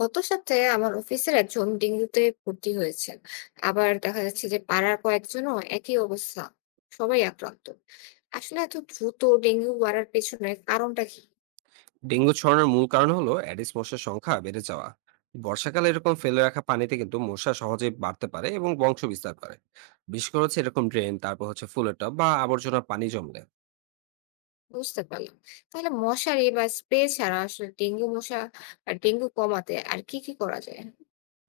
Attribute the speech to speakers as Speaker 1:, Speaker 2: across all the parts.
Speaker 1: গত সপ্তাহে আমার অফিসের একজন ডেঙ্গুতে ভর্তি হয়েছেন। আবার দেখা যাচ্ছে যে পাড়ার কয়েকজনও একই অবস্থা, সবাই আক্রান্ত। আসলে এত দ্রুত ডেঙ্গু বাড়ার পেছনে কারণটা কি?
Speaker 2: ডেঙ্গু ছড়ানোর মূল কারণ হলো অ্যাডিস মশার সংখ্যা বেড়ে যাওয়া। বর্ষাকালে এরকম ফেলে রাখা পানিতে কিন্তু মশা সহজে বাড়তে পারে এবং বংশ বিস্তার করে। বিশেষ করে হচ্ছে এরকম ড্রেন, তারপর হচ্ছে ফুলের টব বা আবর্জনা, পানি জমলে।
Speaker 1: বুঝতে পারলাম। তাহলে মশারি বা স্প্রে ছাড়া আসলে ডেঙ্গু মশা আর ডেঙ্গু কমাতে আর কি কি করা যায়?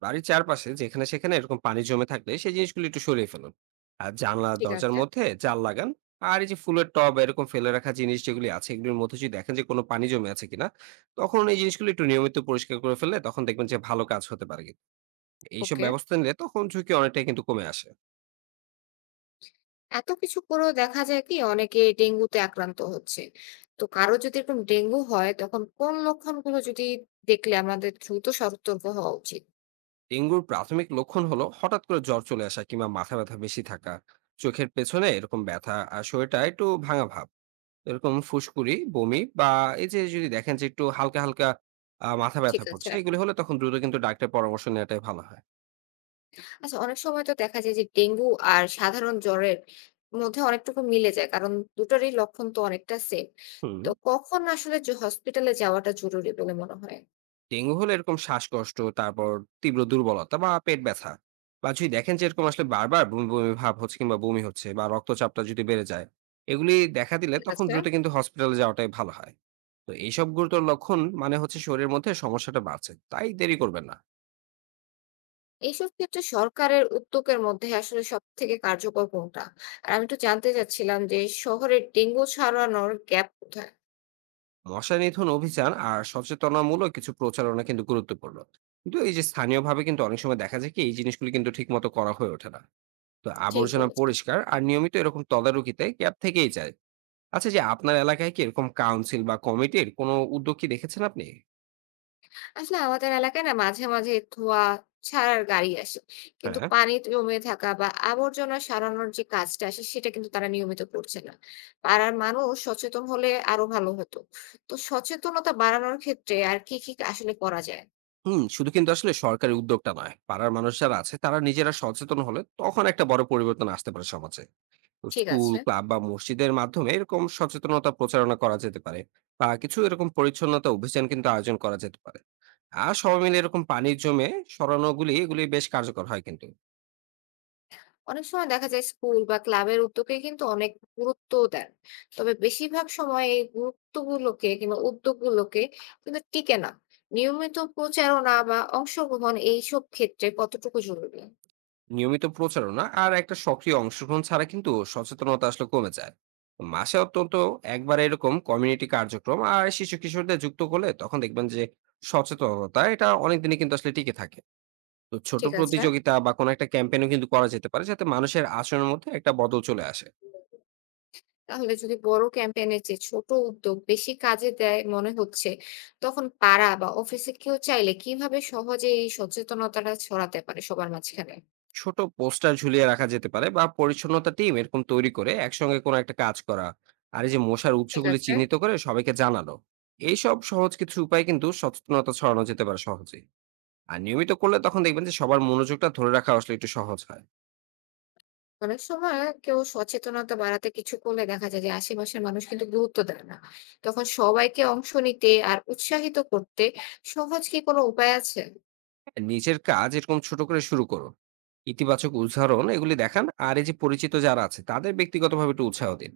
Speaker 2: বাড়ির চারপাশে যেখানে সেখানে এরকম পানি জমে থাকলে সেই জিনিসগুলো একটু সরিয়ে ফেলুন। আর জানলা
Speaker 1: ঠিক
Speaker 2: দরজার
Speaker 1: আছে।
Speaker 2: মধ্যে জাল লাগান। আর এই যে ফুলের টব, এরকম ফেলে রাখা জিনিস যেগুলি আছে, এগুলির মধ্যে যদি দেখেন যে কোনো পানি জমে আছে কিনা, তখন এই জিনিসগুলো একটু নিয়মিত পরিষ্কার করে ফেললে তখন দেখবেন যে ভালো কাজ হতে পারে কিন্তু। এইসব
Speaker 1: ওকে।
Speaker 2: ব্যবস্থা নিলে তখন ঝুঁকি অনেকটাই কিন্তু কমে আসে।
Speaker 1: এত কিছু করেও দেখা যায় কি অনেকে ডেঙ্গুতে আক্রান্ত হচ্ছে। তো কারো যদি এরকম ডেঙ্গু হয় তখন কোন লক্ষণগুলো যদি দেখলে আমাদের দ্রুত সতর্ক হওয়া উচিত?
Speaker 2: ডেঙ্গুর প্রাথমিক লক্ষণ হলো হঠাৎ করে জ্বর চলে আসা, কিংবা মাথা ব্যথা বেশি থাকা, চোখের পেছনে এরকম ব্যথা, আর শরীরটা একটু ভাঙা ভাব। এরকম ফুসকুড়ি, বমি, বা এই যে যদি দেখেন যে একটু হালকা হালকা মাথা
Speaker 1: ঠিক
Speaker 2: ব্যথা
Speaker 1: আছে।
Speaker 2: করছে, এগুলি হলে তখন দ্রুত কিন্তু ডাক্তারের পরামর্শ নেওয়াটাই ভালো হয়।
Speaker 1: আচ্ছা অনেক সময় তো দেখা যায় যে ডেঙ্গু আর সাধারণ জ্বরের মধ্যে অনেকটুকু মিলে যায়, কারণ দুটোরই লক্ষণ তো অনেকটা সেম।
Speaker 2: হুম।
Speaker 1: তো কখন আসলে যে হসপিটালে যাওয়াটা জরুরি বলে মনে হয়?
Speaker 2: ডেঙ্গু হলে এরকম শ্বাসকষ্ট, তারপর তীব্র দুর্বলতা বা পেট ব্যথা, বা যদি দেখেন যে এরকম আসলে বারবার বমি বমি ভাব হচ্ছে কিংবা বমি হচ্ছে, বা রক্তচাপটা যদি বেড়ে যায়, এগুলি দেখা দিলে
Speaker 1: ঠিক
Speaker 2: তখন
Speaker 1: আছে।
Speaker 2: দ্রুত কিন্তু হসপিটালে যাওয়াটাই ভালো হয়। তো এইসব গুরুতর লক্ষণ মানে হচ্ছে শরীরের মধ্যে সমস্যাটা বাড়ছে, তাই দেরি করবেন না।
Speaker 1: এইসব ক্ষেত্রে সরকারের উদ্যোগের মধ্যে আসলে সব থেকে কার্যকর কোনটা? আর আমি একটু জানতে চাচ্ছিলাম যে শহরের ডেঙ্গু ছড়ানোর গ্যাপ কোথায়?
Speaker 2: মশা নিধন অভিযান আর সচেতনামূলক কিছু প্রচারণা কিন্তু গুরুত্বপূর্ণ। কিন্তু এই যে স্থানীয়ভাবে কিন্তু অনেক সময় দেখা যায় কি এই জিনিসগুলি কিন্তু ঠিক মতো করা হয়ে ওঠে না। তো
Speaker 1: ঠিক
Speaker 2: আবর্জনা
Speaker 1: বলেছেন।
Speaker 2: পরিষ্কার আর নিয়মিত এরকম তদারকিতে ক্যাব থেকেই যায়। আচ্ছা এই যে আপনার এলাকায় কি এরকম কাউন্সিল বা কমিটির কোনো উদ্যোগ কি দেখেছেন আপনি?
Speaker 1: আসলে আমাদের এলাকায় না মাঝে মাঝে ধোয়া ছাড়ার গাড়ি আসে, কিন্তু
Speaker 2: হ্যাঁ।
Speaker 1: পানি জমে থাকা বা আবর্জনা সারানোর যে কাজটা আসে সেটা কিন্তু তারা নিয়মিত করছে না। পাড়ার মানুষ সচেতন হলে আরো ভালো হতো। তো সচেতনতা বাড়ানোর ক্ষেত্রে আর কি কি আসলে করা যায়?
Speaker 2: শুধু কিন্তু আসলে সরকারি উদ্যোগটা নয়। পাড়ার মানুষ যারা আছে তারা নিজেরা সচেতন হলে তখন একটা বড় পরিবর্তন আসতে পারে সমাজে। তো
Speaker 1: ঠিক
Speaker 2: স্কুল,
Speaker 1: আছে।
Speaker 2: ক্লাব বা মসজিদের মাধ্যমে এরকম সচেতনতা প্রচারণা করা যেতে পারে। বা কিছু এরকম পরিচ্ছন্নতা অভিযান কিন্তু আয়োজন করা যেতে পারে। আর সবাই মিলে এরকম পানির জমে সরানোগুলি, এগুলি বেশ কার্যকর হয় কিন্তু।
Speaker 1: অনেক সময় দেখা যায় স্কুল বা ক্লাবের উদ্যোগে কিন্তু অনেক গুরুত্ব দেন, তবে বেশিরভাগ সময় এই গুরুত্বগুলোকে কিংবা উদ্যোগগুলোকে কিন্তু টিকে না। নিয়মিত প্রচারণা বা অংশগ্রহণ এইসব ক্ষেত্রে কতটুকু জরুরি?
Speaker 2: নিয়মিত প্রচারণা আর একটা সক্রিয় অংশগ্রহণ ছাড়া কিন্তু সচেতনতা আসলে কমে যায়। মাসে অন্তত একবার এরকম কমিউনিটি কার্যক্রম আর শিশু কিশোরদের যুক্ত করলে তখন দেখবেন যে সচেতনতা এটা অনেকদিনই কিন্তু আসলে টিকে থাকে। তো ছোট
Speaker 1: ঠিক আছে।
Speaker 2: প্রতিযোগিতা বা কোনো একটা ক্যাম্পেইনও কিন্তু করা যেতে পারে, যাতে মানুষের আচরণের মধ্যে একটা বদল চলে আসে।
Speaker 1: তাহলে যদি বড় ক্যাম্পেইন এর চেয়ে ছোট উদ্যোগ বেশি কাজে দেয় মনে হচ্ছে, তখন পাড়া বা অফিসে কেউ চাইলে কিভাবে সহজে এই সচেতনতাটা ছড়াতে পারে সবার মাঝখানে?
Speaker 2: ছোট পোস্টার ঝুলিয়ে রাখা যেতে পারে, বা পরিচ্ছন্নতা টিম এরকম তৈরি করে একসঙ্গে কোনো একটা কাজ করা, আর এই যে মশার
Speaker 1: ঠিক
Speaker 2: উৎসগুলি
Speaker 1: আছে।
Speaker 2: চিহ্নিত করে সবাইকে জানানো। এইসব সহজ কিছু উপায় কিন্তু সচেতনতা ছড়ানো যেতে পারে সহজেই। আর নিয়মিত করলে তখন দেখবেন যে সবার মনোযোগটা ধরে রাখা আসলে একটু সহজ হয়।
Speaker 1: অনেক সময় কেউ সচেতনতা বাড়াতে কিছু করলে দেখা যায় যে আশেপাশের মানুষ কিন্তু গুরুত্ব দেয় না। তখন সবাইকে অংশ নিতে আর উৎসাহিত করতে সহজ কি কোনো উপায় আছে?
Speaker 2: হ্যাঁ, নিজের কাজ এরকম ছোট করে শুরু করুন। ইতিবাচক উদাহরণ এগুলি দেখান, আর এই যে পরিচিত যারা আছে তাদের ব্যক্তিগতভাবে একটু উৎসাহ দিন।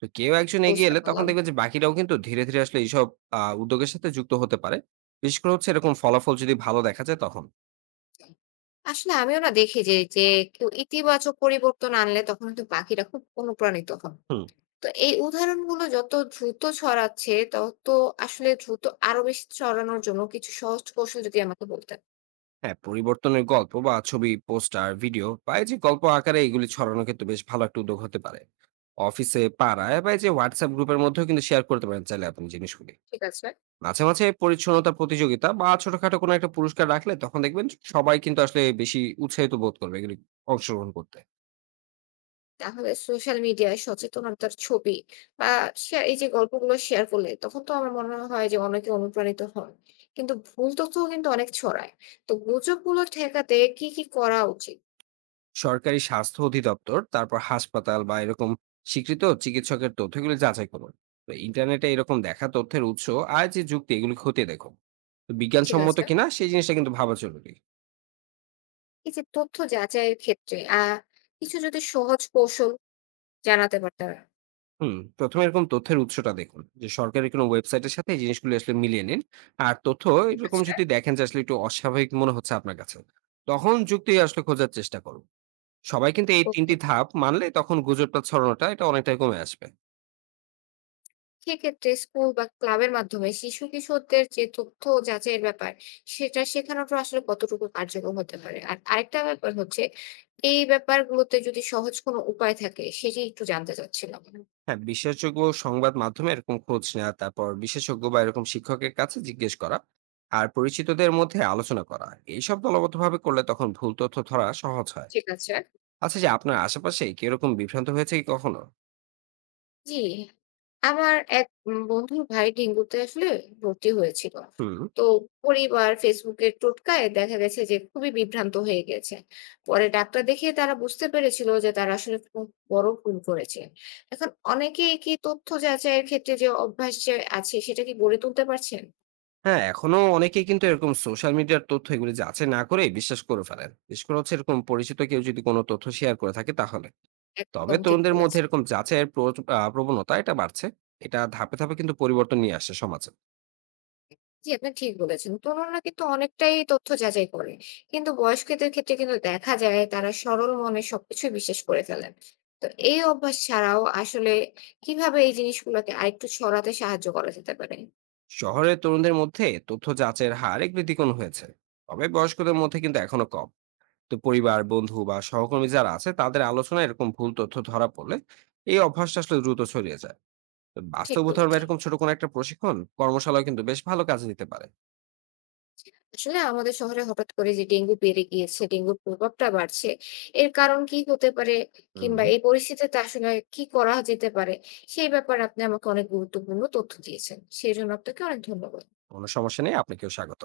Speaker 2: তো কেউ একজন এগিয়ে
Speaker 1: বুঝতে
Speaker 2: এলে তখন
Speaker 1: পারলাম।
Speaker 2: দেখবেন যে বাকিরাও কিন্তু ধীরে ধীরে আসলে এইসব উদ্যোগের সাথে যুক্ত হতে পারে। বিশেষ করে হচ্ছে এরকম ফলাফল যদি ভালো দেখা যায় তখন।
Speaker 1: আসলে আমিও না দেখি যে কেউ ইতিবাচক পরিবর্তন আনলে তখন কিন্তু বাকিরা খুব অনুপ্রাণিত হয়।
Speaker 2: হুম।
Speaker 1: তো এই উদাহরণগুলো যত দ্রুত ছড়াচ্ছে, তত আসলে দ্রুত আরো বেশি ছড়ানোর জন্য কিছু সহজ কৌশল যদি আমাকে বলতেন।
Speaker 2: হ্যাঁ, পরিবর্তনের গল্প বা ছবি, পোস্টার, ভিডিও, বা এই যে গল্প আকারে এগুলি ছড়ানো কিন্তু বেশ ভালো একটা উদ্যোগ হতে পারে। অফিসে, পাড়ায়, বা এই যে হোয়াটসঅ্যাপ গ্রুপের মধ্যেও কিন্তু শেয়ার করতে পারেন চাইলে আপনি জিনিসগুলি।
Speaker 1: ঠিক আছে?
Speaker 2: মাঝে মাঝে পরিচ্ছন্নতা প্রতিযোগিতা বা ছোটখাটো কোনো একটা পুরস্কার রাখলে তখন দেখবেন সবাই কিন্তু আসলে বেশি উৎসাহিত বোধ করবে এগুলি অংশগ্রহণ করতে।
Speaker 1: তাহলে সোশ্যাল মিডিয়ায় সচেতনতার ছবি বা শেয়ার এই যে গল্পগুলো শেয়ার করলে তখন তো আমার মনে হয় যে অনেকে অনুপ্রাণিত হন। কিন্তু ভুল তথ্যও কিন্তু অনেক ছড়ায়। তো গুজবগুলো ঠেকাতে কি করা উচিত?
Speaker 2: সরকারি স্বাস্থ্য অধিদপ্তর, তারপর হাসপাতাল বা এরকম স্বীকৃত চিকিৎসকের তথ্যগুলি যাচাই করুন। তো ইন্টারনেটে এরকম দেখা তথ্যের উৎস আর যে যুক্তি, এগুলি খতিয়ে দেখুন। তো
Speaker 1: ঠিক
Speaker 2: বিজ্ঞানসম্মত
Speaker 1: আছে?
Speaker 2: কিনা সেই জিনিসটা কিন্তু ভাবা জরুরি।
Speaker 1: এই যে তথ্য যাচাইয়ের ক্ষেত্রে কিছু যদি সহজ কৌশল জানাতে পারতেন।
Speaker 2: হুম, ১ম এ এরকম তথ্যের উৎসটা দেখুন। যে সরকারি কোনো ওয়েবসাইটের সাথে এই জিনিসগুলো আসলে মিলিয়ে নিন। আর তথ্য
Speaker 1: ঠিক
Speaker 2: এরকম
Speaker 1: আছে?
Speaker 2: যদি দেখেন যে আসলে একটু অস্বাভাবিক মনে হচ্ছে আপনার কাছে, তখন যুক্তি আসলে খোঁজার চেষ্টা করুন। সবাই কিন্তু এই ৩
Speaker 1: ওকে।
Speaker 2: টি ধাপ মানলে তখন গুজবটা ছড়ানোটা এটা অনেকটাই কমে আসবে।
Speaker 1: সেক্ষেত্রে স্কুল বা ক্লাবের মাধ্যমে শিশু কিশোরদের যে তথ্য যাচাইয়ের ব্যাপার সেটা শেখানোটা আসলে কতটুকু কার্যকর হতে পারে? আর আরেকটা ব্যাপার হচ্ছে এই ব্যাপারগুলোতে যদি সহজ কোনো উপায় থাকে সেটি একটু জানতে চাচ্ছিলাম।
Speaker 2: হ্যাঁ, বিশ্বাসযোগ্য সংবাদ মাধ্যমে এরকম খোঁজ নেওয়া, তারপর বিশেষজ্ঞ বা এরকম শিক্ষকের কাছে জিজ্ঞেস করা, আর পরিচিতদের মধ্যে আলোচনা করা। এইসব দলবদ্ধভাবে করলে তখন ভুল তথ্য ধরা সহজ হয়।
Speaker 1: ঠিক আছে।
Speaker 2: আচ্ছা যে আপনার আশেপাশে কি এরকম বিভ্রান্ত হয়েছে কি কখনো?
Speaker 1: জি, আমার এক বন্ধুর ভাই ডেঙ্গুতে আসলে ভর্তি হয়েছিল।
Speaker 2: হুম।
Speaker 1: তো পরিবার ফেসবুকের টোটকায় দেখা গেছে যে খুবই বিভ্রান্ত হয়ে গেছে। পরে ডাক্তার দেখিয়ে তারা বুঝতে পেরেছিল যে তারা আসলে খুব বড় ভুল করেছে। এখন অনেকেই কি তথ্য যাচাইয়ের ক্ষেত্রে যে অভ্যাস যে আছে সেটা কি গড়ে তুলতে পারছেন?
Speaker 2: হ্যাঁ, এখনো অনেকেই কিন্তু এরকম সোশ্যাল মিডিয়ার তথ্য এগুলি যাচাই না করেই বিশ্বাস করে ফেলেন। বিশেষ করে হচ্ছে এরকম পরিচিত কেউ যদি কোনো তথ্য শেয়ার করে থাকে তাহলে। তবে
Speaker 1: একদম ঠিক
Speaker 2: তরুণদের মধ্যে
Speaker 1: বলেছেন।
Speaker 2: এরকম যাচাইয়ের প্রচ আ প্রবণতা এটা বাড়ছে। এটা ধাপে, ধাপে কিন্তু পরিবর্তন নিয়ে আসছে সমাজে।
Speaker 1: জি, আপনি ঠিক বলেছেন। তরুণরা কিন্তু অনেকটাই তথ্য যাচাই করে। কিন্তু বয়স্কদের ক্ষেত্রে কিন্তু দেখা যায় তারা সরল মনে সবকিছুই বিশ্বাস করে ফেলেন। তো এই অভ্যাস ছাড়াও আসলে কিভাবে এই জিনিসগুলোকে আরেকটু ছড়াতে সাহায্য করা যেতে পারে?
Speaker 2: শহরের তরুণদের মধ্যে তথ্য যাচাইয়ের হার এগুলি দ্বিগুণ হয়েছে। তবে বয়স্কদের মধ্যে কিন্তু এখনো কম। তো পরিবার, বন্ধু বা সহকর্মী যারা আছে তাদের আলোচনায় এরকম ভুল তথ্য ধরা পড়লে এই অভ্যাসটা আসলে দ্রুত ছড়িয়ে যায়। তো
Speaker 1: ঠিক
Speaker 2: বাস্তব উদাহরণে
Speaker 1: বলেছেন।
Speaker 2: এরকম ছোট কোনো একটা প্রশিক্ষণ, কর্মশালাও কিন্তু বেশ ভালো কাজে দিতে পারে।
Speaker 1: আসলে আমাদের শহরে হঠাৎ করে যে ডেঙ্গু বেড়ে গিয়েছে, ডেঙ্গুর প্রভাবটা বাড়ছে। এর কারণ কি হতে পারে? কিংবা
Speaker 2: হুম,
Speaker 1: এই পরিস্থিতিতে আসলে কি করা যেতে পারে? সেই ব্যাপারে আপনি আমাকে অনেক গুরুত্বপূর্ণ তথ্য দিয়েছেন। সেই জন্য আপনাকে অনেক ধন্যবাদ।
Speaker 2: কোনো সমস্যা নেই। আপনাকেও স্বাগত।